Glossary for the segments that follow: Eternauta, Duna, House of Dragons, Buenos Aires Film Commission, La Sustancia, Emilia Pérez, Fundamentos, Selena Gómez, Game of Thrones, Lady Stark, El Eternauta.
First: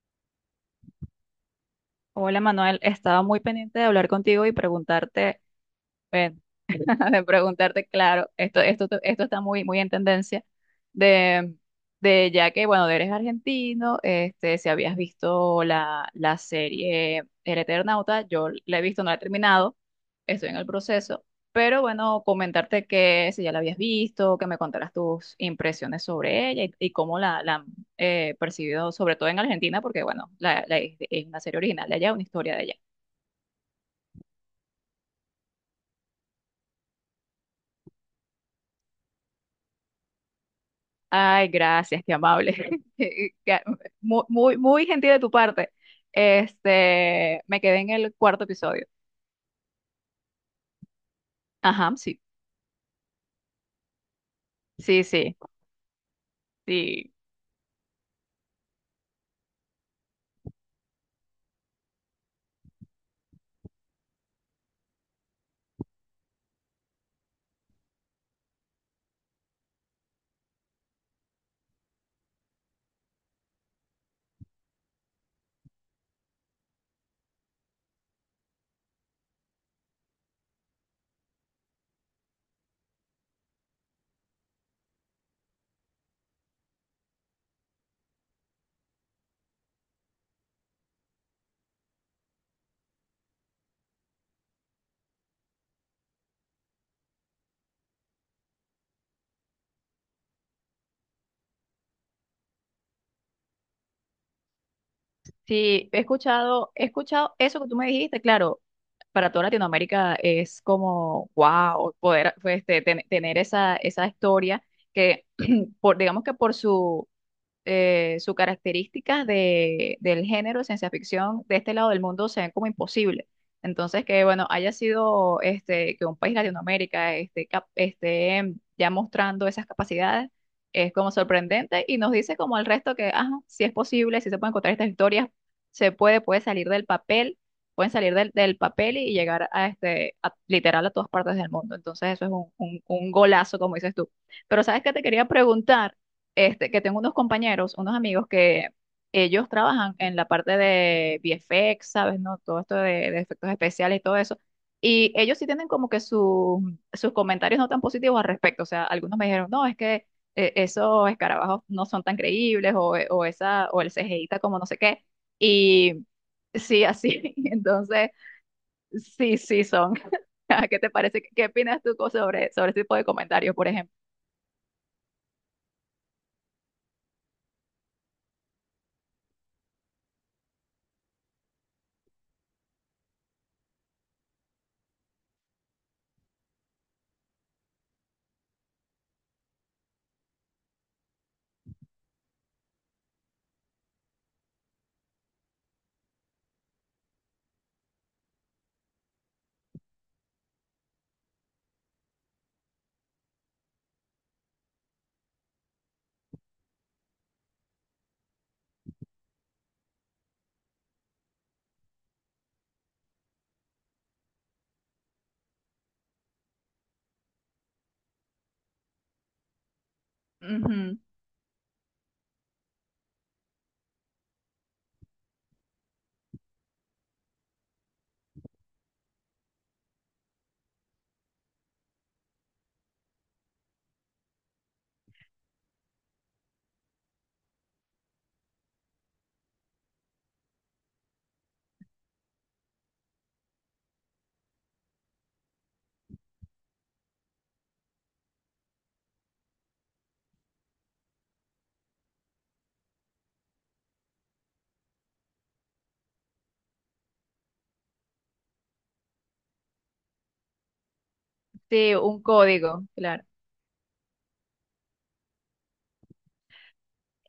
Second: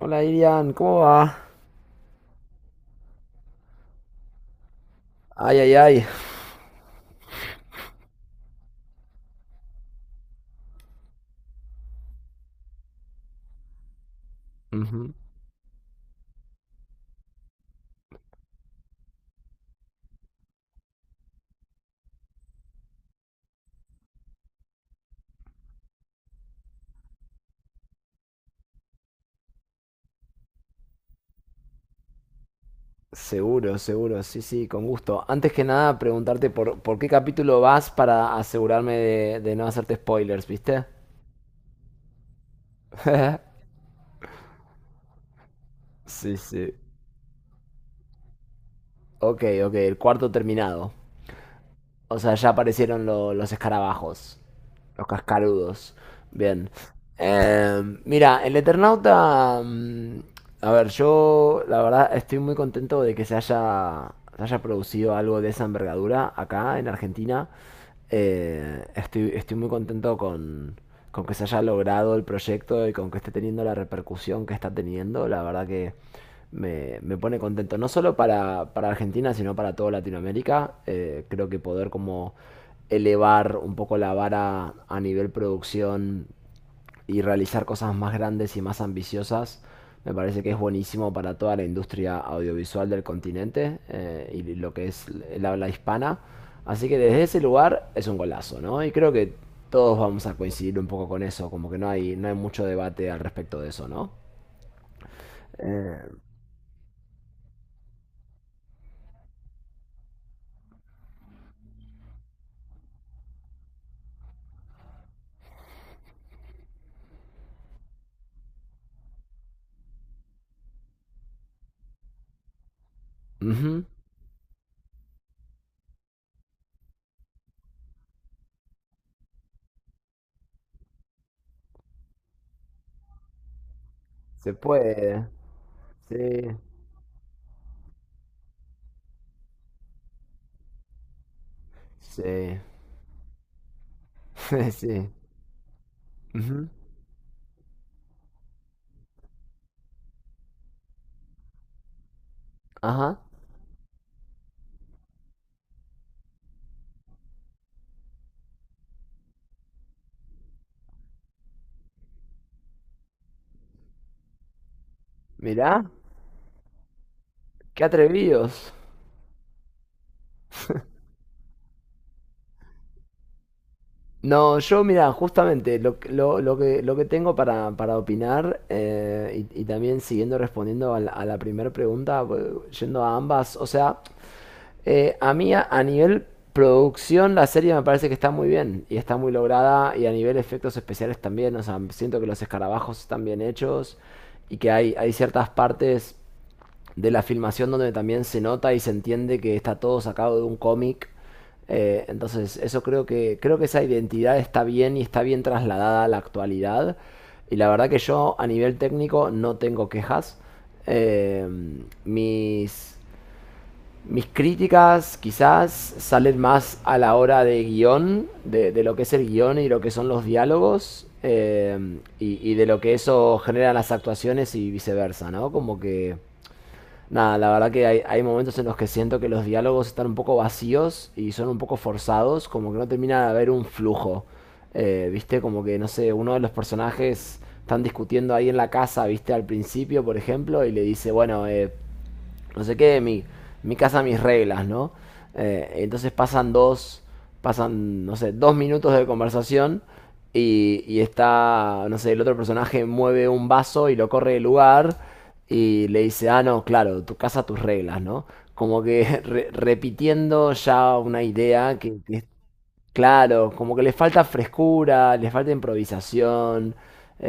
Hola Irian, ¿cómo va? Hola Manuel, estaba muy pendiente de hablar contigo y preguntarte, Ay, ay, ay. bueno, de preguntarte, claro, esto está muy, muy en tendencia, de, de ya que, bueno, eres argentino, este, si habías visto la serie El Eternauta, yo la he visto, no la he terminado, estoy en el proceso, pero bueno, comentarte que si ya la habías visto, que me contaras tus impresiones sobre ella y cómo la han percibido, sobre todo en Argentina, porque bueno, es una serie original de allá, una historia de allá. Seguro, seguro, sí, sí, con gusto. Antes que nada, preguntarte por qué capítulo vas para asegurarme de no hacerte spoilers, ¿viste? Ay, gracias, qué amable. Qué- Muy, muy, muy gentil de tu parte. Sí, sí. Este, me quedé en el cuarto episodio. Ok, ok, el cuarto terminado. Ajá, O sí. sea, ya aparecieron los escarabajos. Sí, Los sí, cascarudos. Bien. sí. Mira, el Eternauta. A ver, yo la verdad estoy muy contento de que se haya producido algo de esa envergadura acá en Argentina. Estoy muy contento con que se haya logrado el proyecto y con que esté teniendo la repercusión que está teniendo. La verdad que me pone contento, no solo para Argentina, sino para toda Latinoamérica. Creo que poder como elevar un poco la vara a nivel producción y realizar cosas más grandes y más ambiciosas, me parece que es buenísimo para toda la industria audiovisual del continente y lo que es el habla hispana. Así que desde ese lugar es un golazo, ¿no? Y creo que todos vamos a coincidir un poco con eso, como que no hay, no hay mucho debate al respecto de eso, ¿no? Sí, Eh, he escuchado eso que tú me dijiste, claro, para toda Latinoamérica es como, wow, poder pues, este, tener esa historia que, por, digamos que por su sus características del género de ciencia ficción de este lado del mundo se ven como imposible. ujú. Entonces, que bueno, haya sido este, que un país Latinoamérica este, esté ya mostrando esas capacidades es como sorprendente y nos dice como al resto que, ajá, sí es posible, sí se pueden Se encontrar estas puede. historias, se Sí, puede, puede salir del papel, pueden salir del papel y llegar a este, literal a todas partes del mundo. Entonces, eso es un, sí, un golazo, como dices tú. Pero, ¿sabes qué te sí. quería preguntar? Ujú. Este, que tengo unos compañeros, unos amigos que ellos trabajan en la parte de VFX, ¿sabes? ¿No? Todo esto de, Ajá. de efectos especiales y todo eso. Y ellos sí tienen como que sus comentarios no tan positivos al respecto. O sea, algunos me dijeron, no, es que esos escarabajos no son tan creíbles o esa, o el CGI está como no sé qué. Mirá. Y sí, así. Qué Entonces, atrevidos. sí, sí son. ¿Qué te parece? ¿Qué opinas tú sobre ese tipo de comentarios, por ejemplo? No, yo mira, justamente lo que tengo para opinar y también siguiendo respondiendo a la primera pregunta, yendo a ambas, o sea, a mí a nivel producción la serie me parece que está muy bien y está muy lograda y a nivel efectos especiales también, o sea, siento que los escarabajos están bien hechos y que hay ciertas partes de la filmación donde también se nota y se entiende que está todo sacado de un cómic. Entonces, eso creo creo que esa identidad está bien y está bien trasladada a la actualidad. Y la verdad que yo a nivel técnico no tengo quejas. Eh, mis, mis críticas quizás salen más a la hora de guión, de lo que es el guión y lo que son los Ujú. diálogos, y de lo que eso genera en las actuaciones y viceversa, ¿no? Como que nada, la verdad que hay momentos en los que siento que los diálogos están un poco vacíos y son un poco forzados, como que no termina de haber un flujo. ¿Viste? Como que, no sé, uno de los personajes están discutiendo ahí en la casa, ¿viste? Al principio, por ejemplo, y le dice, bueno, no sé qué, mi casa, mis reglas, ¿no? Entonces pasan, no sé, dos minutos de conversación y está, no sé, el otro personaje mueve un vaso y lo corre del lugar y le dice, ah, no, claro, tu casa, tus reglas, ¿no? Como que repitiendo ya una idea Sí, que un es código, claro. claro, como que le falta frescura, le falta improvisación.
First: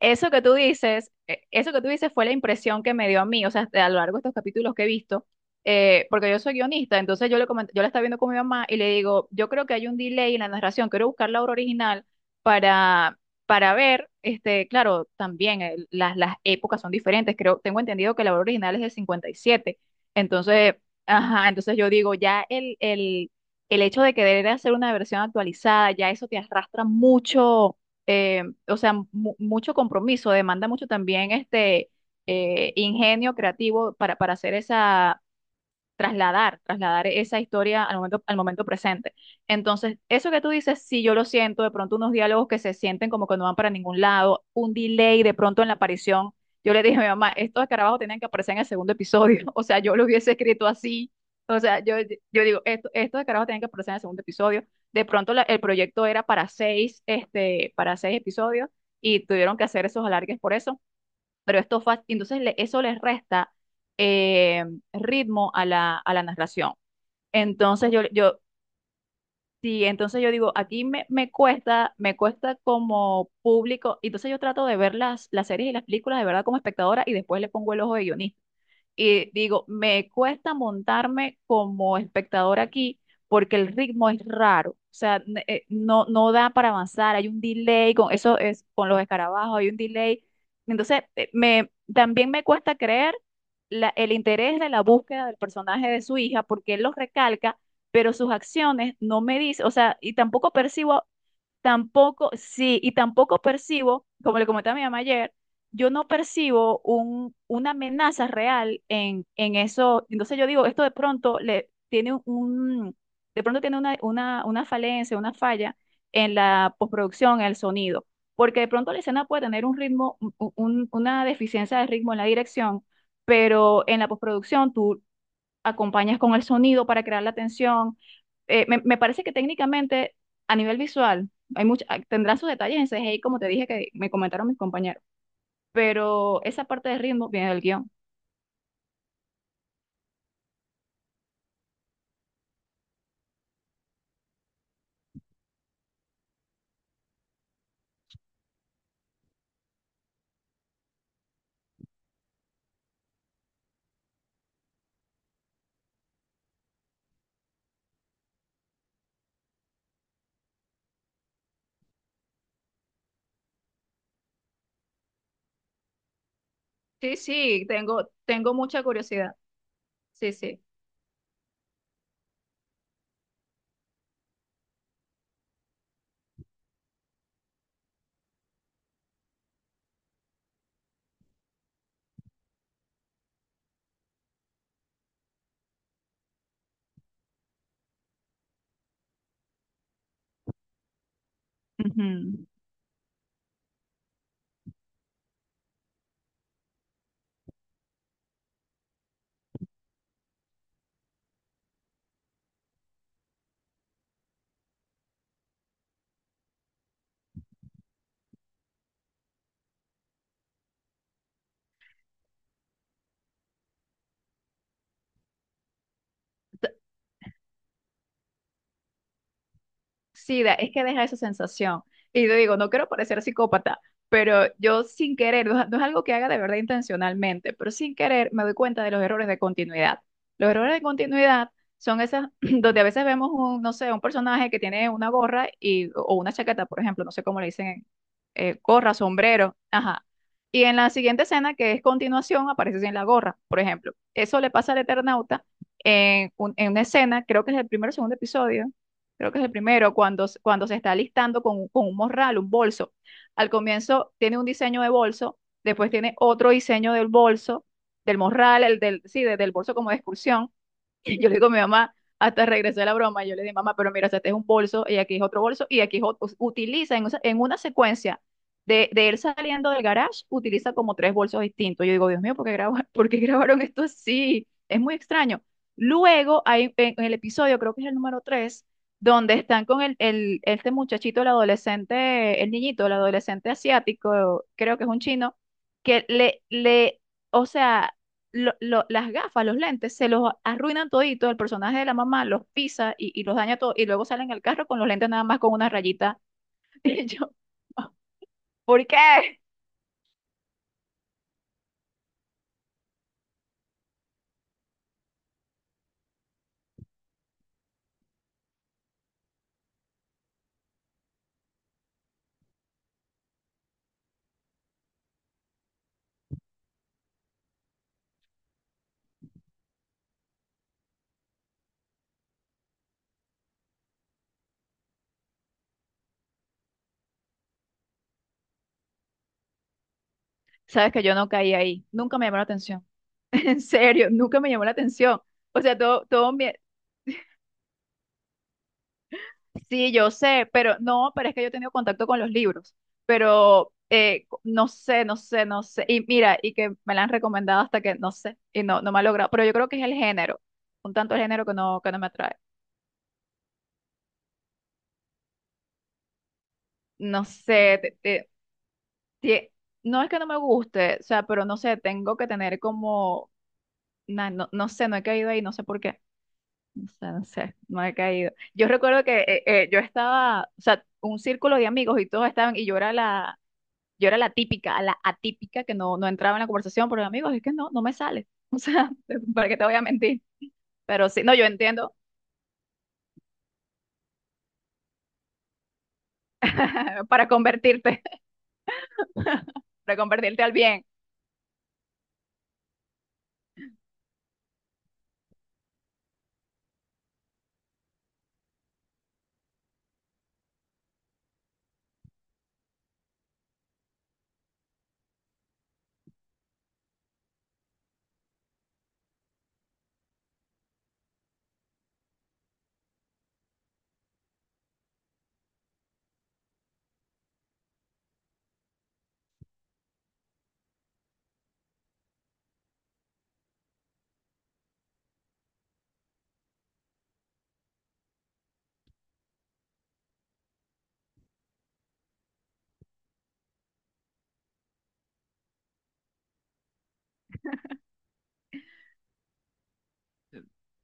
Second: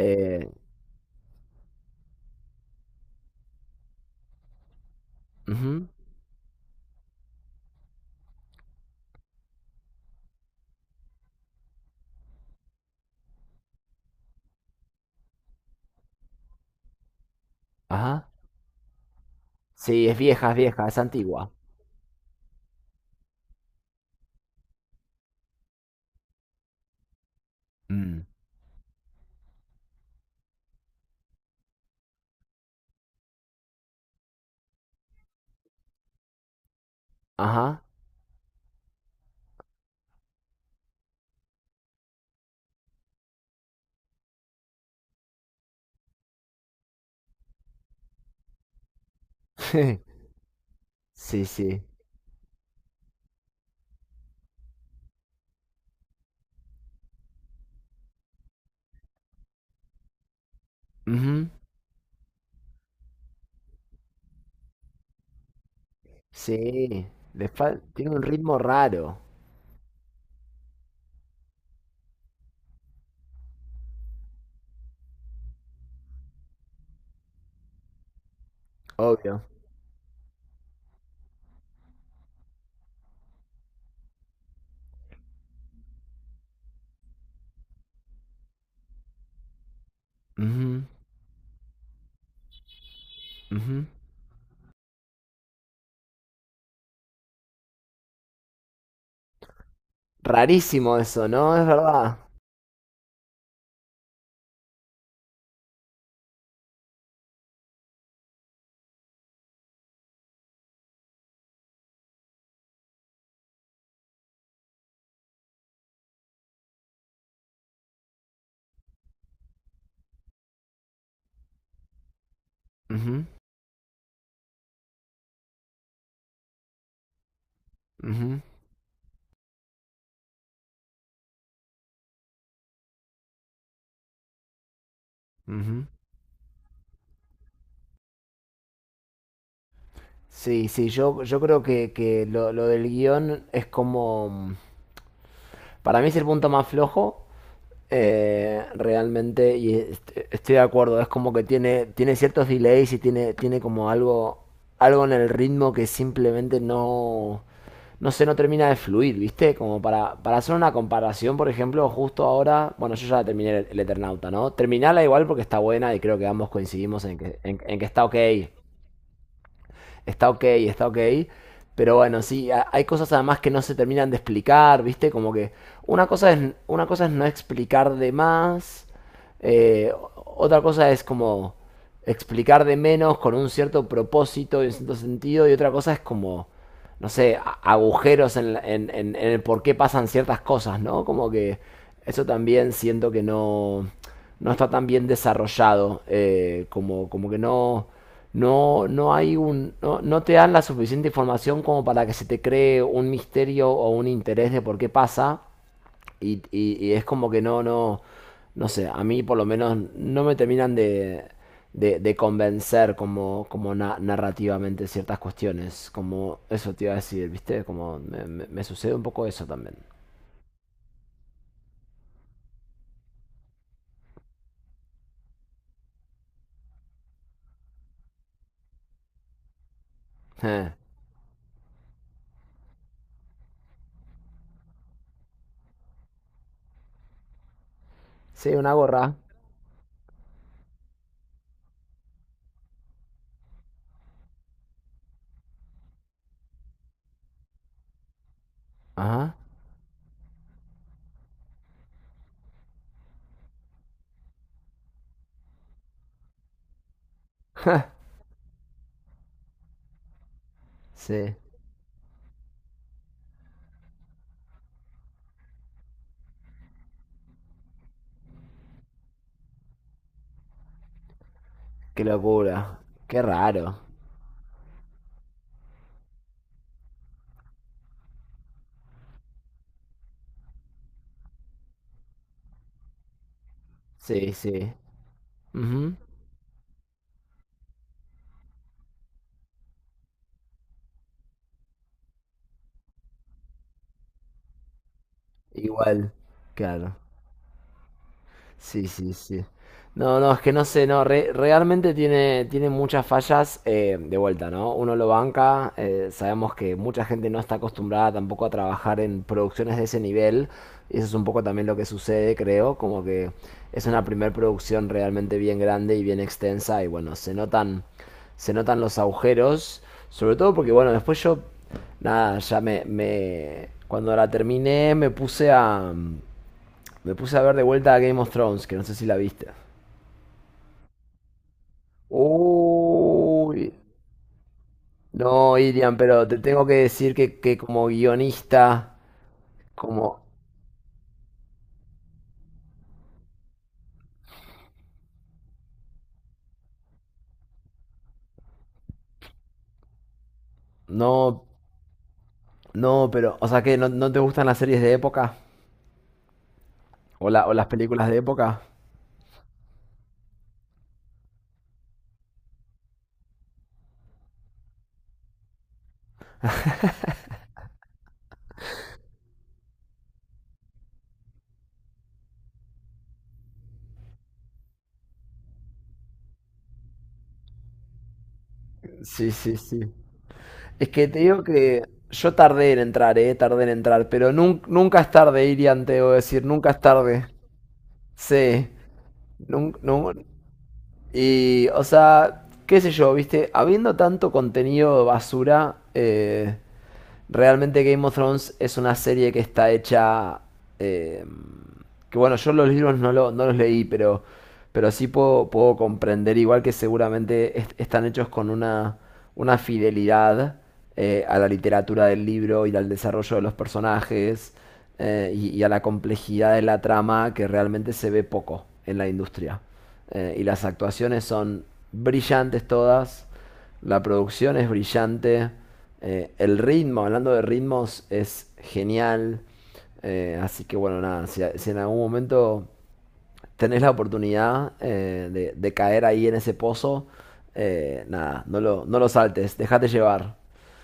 Eso que tú dices fue la impresión que me dio a mí, o sea, a lo largo de estos capítulos que he visto, ujú, porque yo soy guionista, entonces yo la estaba viendo con mi mamá y le digo, yo creo que hay un delay en la narración, quiero buscar la obra original para, para ver, este, claro, también las épocas son diferentes, creo, tengo entendido que ajá. la obra original es del 57, Sí, es vieja, es entonces, vieja, es ajá, antigua. entonces yo digo, ya el hecho de querer hacer una versión actualizada, ya eso te arrastra mucho, Mm. O sea, mucho compromiso, demanda mucho también ingenio creativo para hacer esa, trasladar esa Ajá. historia al momento presente. Entonces, eso que tú dices, sí, yo lo siento, de pronto unos diálogos que se sienten como que no van para ningún lado, un delay de pronto en la aparición. Yo le dije a mi mamá, estos escarabajos tenían que aparecer en el segundo episodio, o sea, yo lo hubiese escrito así, Sí, o sea, sí. yo digo, estos escarabajos tenían que aparecer en el segundo episodio. De pronto el proyecto era para seis episodios y tuvieron que hacer esos alargues por eso, Ujú, pero entonces eso les resta eh, ritmo a la narración. sí. Entonces yo, Tiene un yo, ritmo raro, sí, entonces yo digo, aquí me cuesta, me cuesta como público, entonces yo trato de ver las series y las películas de verdad como espectadora y después le pongo el ojo de guionista. Y obvio. digo, me cuesta montarme como espectador aquí porque el ritmo es raro. O sea, no, no da para avanzar, hay un delay, con eso es con los escarabajos, hay un delay. Ujú, Entonces, también me cuesta creer ujú, el interés de la búsqueda del personaje de su hija porque él los recalca, pero sus acciones no me dice, o sea, y tampoco rarísimo percibo. eso, ¿no? Es verdad. Tampoco, sí, y tampoco percibo, como le comenté a mi mamá ayer, yo no percibo una amenaza real en eso. Entonces yo digo, esto de pronto le tiene un, de pronto tiene una falencia, una falla en la postproducción, en el sonido, porque de pronto la escena puede tener un ritmo, una deficiencia de ritmo en la dirección, Ujú, pero en la postproducción tú acompañas con el sonido para crear la tensión. ujú, Me parece que técnicamente, a nivel visual, hay mucha, tendrán sus detalles en CGI, como te dije que me comentaron mis compañeros, ujú. pero esa parte de ritmo viene del guión. Sí, sí, yo creo que lo del guión es como... Para mí es el punto más flojo. Realmente, y estoy de acuerdo, es como que tiene, tiene ciertos delays y tiene, tiene como algo, algo en el ritmo que simplemente no sé, no termina de fluir, ¿viste? Como para hacer una comparación, por ejemplo, justo ahora, bueno, yo ya terminé el Eternauta, ¿no? Terminala igual porque está buena y creo que ambos coincidimos Sí, en que sí, en que está tengo, ok, tengo mucha curiosidad. está Sí, ok, sí. está ok. Pero bueno, sí, hay cosas además que no se terminan de explicar, ¿viste? Como que una cosa es no explicar de más, otra cosa es como explicar de menos con un cierto propósito y un cierto sentido, y otra cosa es como, no sé, agujeros en, la- en el por qué pasan ciertas cosas, ¿no? Como que eso Ujú. también siento que no está tan bien desarrollado, como que no hay un, no, no te dan la suficiente información como para que se te cree un misterio o un interés de por qué pasa y es como que no sé, a mí por lo menos no me terminan de convencer narrativamente ciertas cuestiones, como eso te iba a decir, ¿viste? Como me sucede un poco eso también. Sí, es que deja esa sensación. Y te digo, no quiero parecer psicópata, pero yo sin querer, no, no es algo que haga de verdad intencionalmente, pero sin querer me doy cuenta de los errores de continuidad. Los Eh, errores de continuidad son esas donde a veces vemos un, no sé, un personaje que tiene una gorra y, o una chaqueta, por ejemplo, no sé cómo le dicen, sí, una gorra, gorra. sombrero, ajá. Y en la siguiente escena, que es continuación, aparece sin la gorra, por ejemplo. Eso le pasa al Eternauta en una escena, creo que es el primer o segundo episodio. Creo Ajá. que es el primero, cuando se está alistando con un morral, un bolso. Al comienzo tiene un diseño de bolso, después tiene otro diseño del bolso, del morral, el del, sí, del bolso como de excursión, yo Sí. le digo a mi mamá, hasta regresé a la broma, yo le dije, mamá, pero mira, o sea, este es un bolso y aquí es otro bolso y aquí es otro. Utiliza en una secuencia de él saliendo del garage, utiliza como tres bolsos distintos. Yo Qué digo, Dios mío, ¿por qué locura. Por qué Qué grabaron raro. esto así? Es muy extraño. Luego, en el episodio, creo que es el número 3, donde están con este muchachito, el adolescente, el niñito, el adolescente Sí, asiático, sí. creo que es un chino, Ujú. que o sea las gafas, los lentes, se los arruinan todito, el personaje de la mamá los pisa y los daña todo, y luego salen al carro con los lentes nada más con una Igual. rayita. Claro. Y yo, Sí, ¿por sí, qué? sí. No, no, es que no sé, no, realmente tiene, tiene muchas fallas de vuelta, ¿no? Uno lo banca, sabemos que mucha gente no está acostumbrada tampoco a trabajar en producciones de ese nivel, y eso es un poco también lo que sucede, creo, como que es una primer producción realmente bien grande y bien extensa, y bueno, se notan los agujeros, sobre todo porque, bueno, después yo, nada, ya me, cuando la terminé me puse a... Me puse a ver de vuelta a Game of Thrones, que no sé si la viste. Sabes que yo no caí ahí, nunca me llamó la atención, Uy. en serio, nunca me llamó la atención. No, O sea, Irian, todo, pero todo te mi. tengo que decir que como guionista, Sí, yo como... sé, pero no, pero es que yo he tenido contacto con los libros, pero no sé, no sé, no sé. Y mira, y que me la han recomendado hasta que no sé, y no, no me ha logrado, pero yo creo que es el género, un tanto el género No, que no me atrae. no, pero... O sea, que no te gustan las series de época No o las sé, películas de época. tie- no es que no me guste, o sea, pero no sé, tengo que tener como, no, no sé, no he caído ahí, no sé por qué, no sé, no sé, no he caído. Yo recuerdo que yo estaba, o sea, un círculo de amigos y todos estaban, y yo era la típica, la atípica que no, no entraba en la conversación, pero amigos, es que no, no me sale, o sea, Sí, ¿para sí, qué te voy sí. a mentir? Es que Pero te sí, no, digo yo que entiendo, yo tardé en entrar, pero nunca es tarde, Irian, te debo decir, nunca es tarde. para convertirte, Sí, nun- para nun- convertirte al bien. y, o sea, qué sé yo, viste, habiendo tanto contenido basura, realmente Game of Thrones es una serie que está hecha... eh, que bueno, yo los libros no los leí, pero sí puedo, puedo comprender, igual que seguramente están hechos con una fidelidad a la literatura del libro y al desarrollo de los personajes y a la complejidad de la trama que realmente se ve poco en la industria. Y las actuaciones son brillantes todas. La producción es brillante. El ritmo, hablando de ritmos, es genial. Así que bueno, nada, si, si en algún momento tenés la oportunidad de caer ahí en ese pozo, nada, no lo saltes, déjate llevar.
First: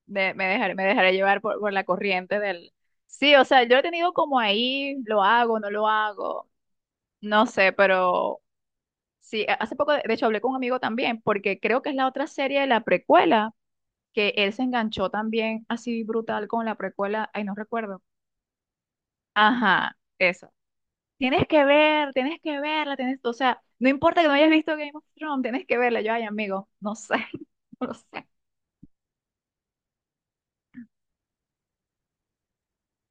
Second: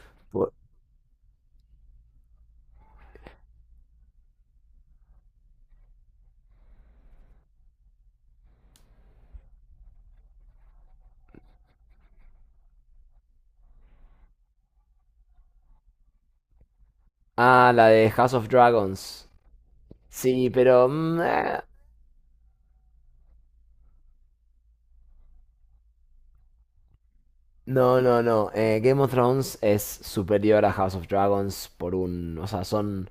Por- Me dejaré llevar por la corriente del. Sí, o sea, yo he tenido como ahí, lo hago, no sé, pero sí, hace poco, de hecho, hablé con un amigo también, porque creo que es la otra serie de la precuela, que él se enganchó también así brutal con la precuela, ay, no Ah, la recuerdo. de House of Dragons. Ajá, Sí, eso. pero... Tienes que ver, tienes que verla, tienes, o sea, no importa que no hayas visto Game of Thrones, tienes que verla. Yo, ay, amigo, no sé, no lo no, no, sé. no. Game of Thrones es superior a House of Dragons por un... O sea, son...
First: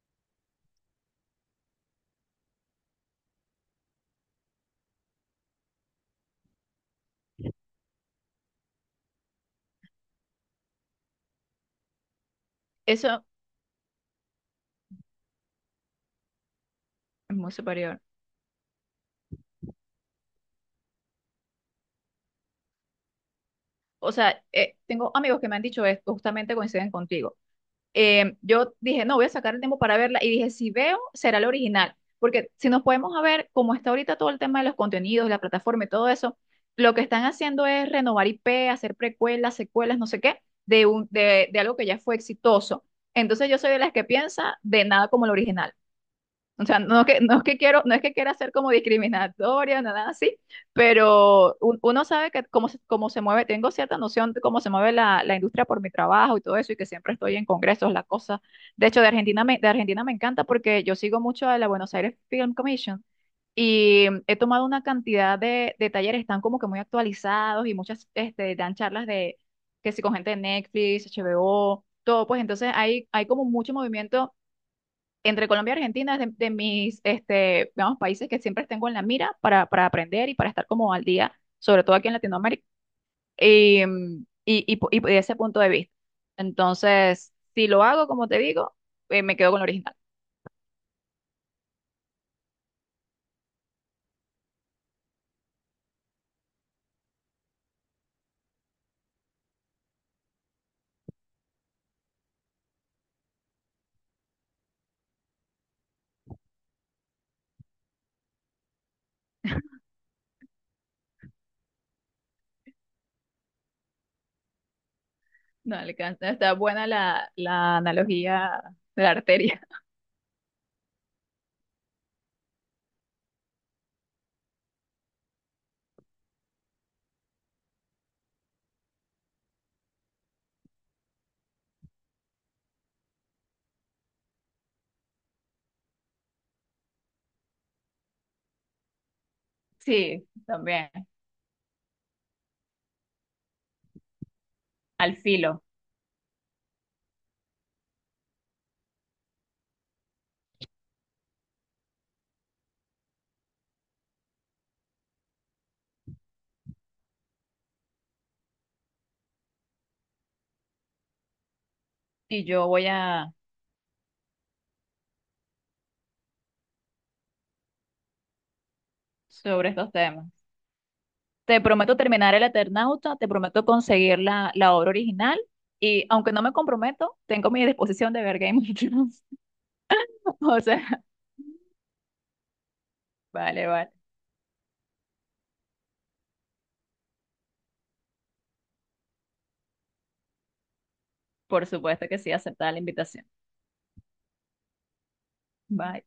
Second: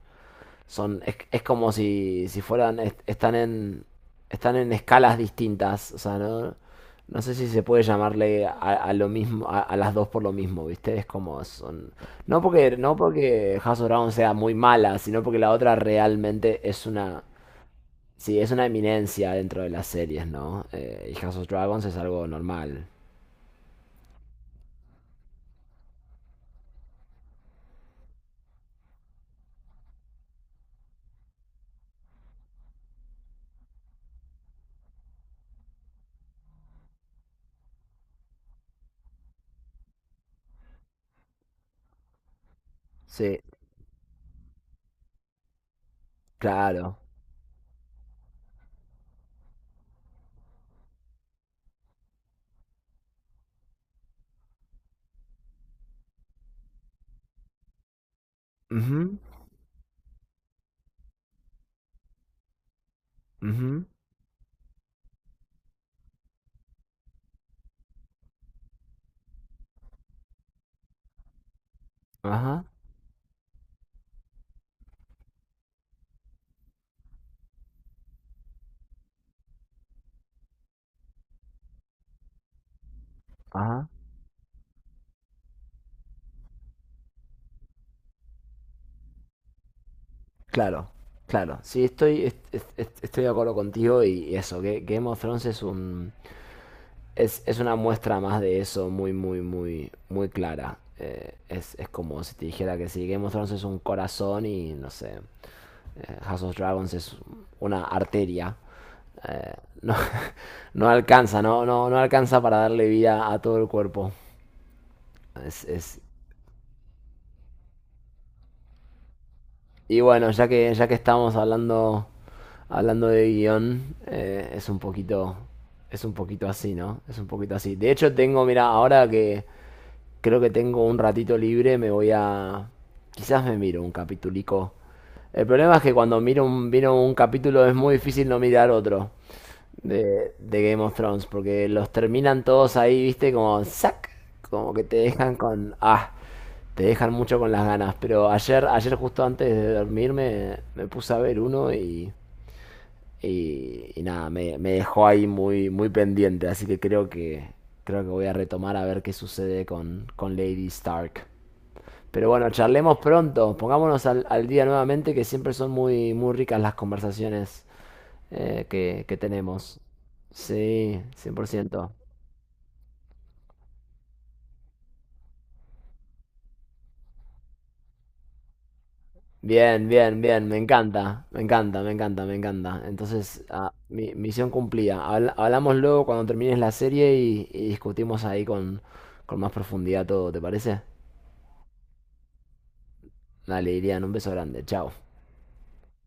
es como si fueran están en escalas distintas, o sea, no sé si se puede llamarle a lo mismo a las dos por lo mismo, viste, es como son no Eso porque House of Dragon sea muy mala, sino porque la otra realmente es una, es muy superior. sí es una eminencia dentro de las series, no. Y House of Dragons es algo normal. O sea, tengo amigos que me han dicho esto, justamente coinciden contigo. Yo dije, no, voy a sacar el tiempo para verla y dije, si veo, será la original, porque si nos podemos a ver cómo está ahorita todo el tema de los contenidos, la plataforma y todo eso, lo que están haciendo es renovar IP, hacer precuelas, secuelas, no sé qué, de algo que ya fue exitoso. Sí, Entonces yo soy de las que piensa de nada como el original. O sea, claro. no que, no es que quiero, no es que quiera ser como discriminatoria, nada así, pero uno sabe que cómo se, mueve, tengo cierta noción de cómo se mueve la industria por mi trabajo y todo eso, y que siempre estoy en congresos, la cosa. De hecho, Ujú, de Argentina me encanta porque yo sigo mucho a la Buenos Aires Film Commission ujú, y he tomado una cantidad de talleres, están como que muy actualizados y muchas dan charlas de que si con gente de Netflix, HBO, todo, pues ajá, entonces hay como mucho movimiento entre Colombia y Argentina es de mis digamos, países que siempre tengo en la mira para aprender y para estar como al día, sobre todo aquí en Latinoamérica, ajá. Y de ese punto de vista. Entonces, si lo hago, como te digo, me quedo con lo original. Claro, claro. Sí, estoy, estoy de acuerdo contigo y eso, que Game of Thrones es un, es una muestra más de eso muy, muy, muy, muy clara. Es como si te dijera que sí, Game of Thrones es un corazón y no sé, House of Dragons es una arteria. Eh, no, no alcanza, no, no, no alcanza para darle vida a todo el cuerpo. Es, No, es- está buena la analogía de la arteria. Y bueno, ya que estamos hablando hablando de guión, es un poquito así, ¿no? Es un poquito así. De hecho, tengo, mira, ahora que creo que tengo un ratito libre, quizás me miro un capitulico. El problema es que cuando miro un capítulo es muy difícil no mirar otro Sí, de Game también, of Thrones, porque los terminan todos ahí, viste, como que te al dejan filo. con, ah, te dejan mucho con las ganas. Pero ayer, ayer justo antes de dormirme, me puse a ver uno y nada, me dejó ahí muy, muy pendiente, así que creo creo que voy a retomar a ver qué sucede con Lady Stark. Pero Y bueno, yo voy charlemos a pronto, pongámonos al, al día nuevamente, que siempre son muy, muy ricas las conversaciones que sobre tenemos. estos temas. Sí, cien por Te ciento prometo terminar el Eternauta, te prometo conseguir la obra original y aunque no me comprometo, tengo mi disposición de ver Game of Thrones. Bien, bien, bien, me O sea, encanta, me encanta, me encanta, me encanta. Entonces, vale, ah, vale. mi misión cumplida. Hablamos luego cuando termines la serie y discutimos ahí con más profundidad todo, ¿te parece? Por supuesto que sí, aceptada la invitación. Dale, Irian, un beso grande. Chao. Bye.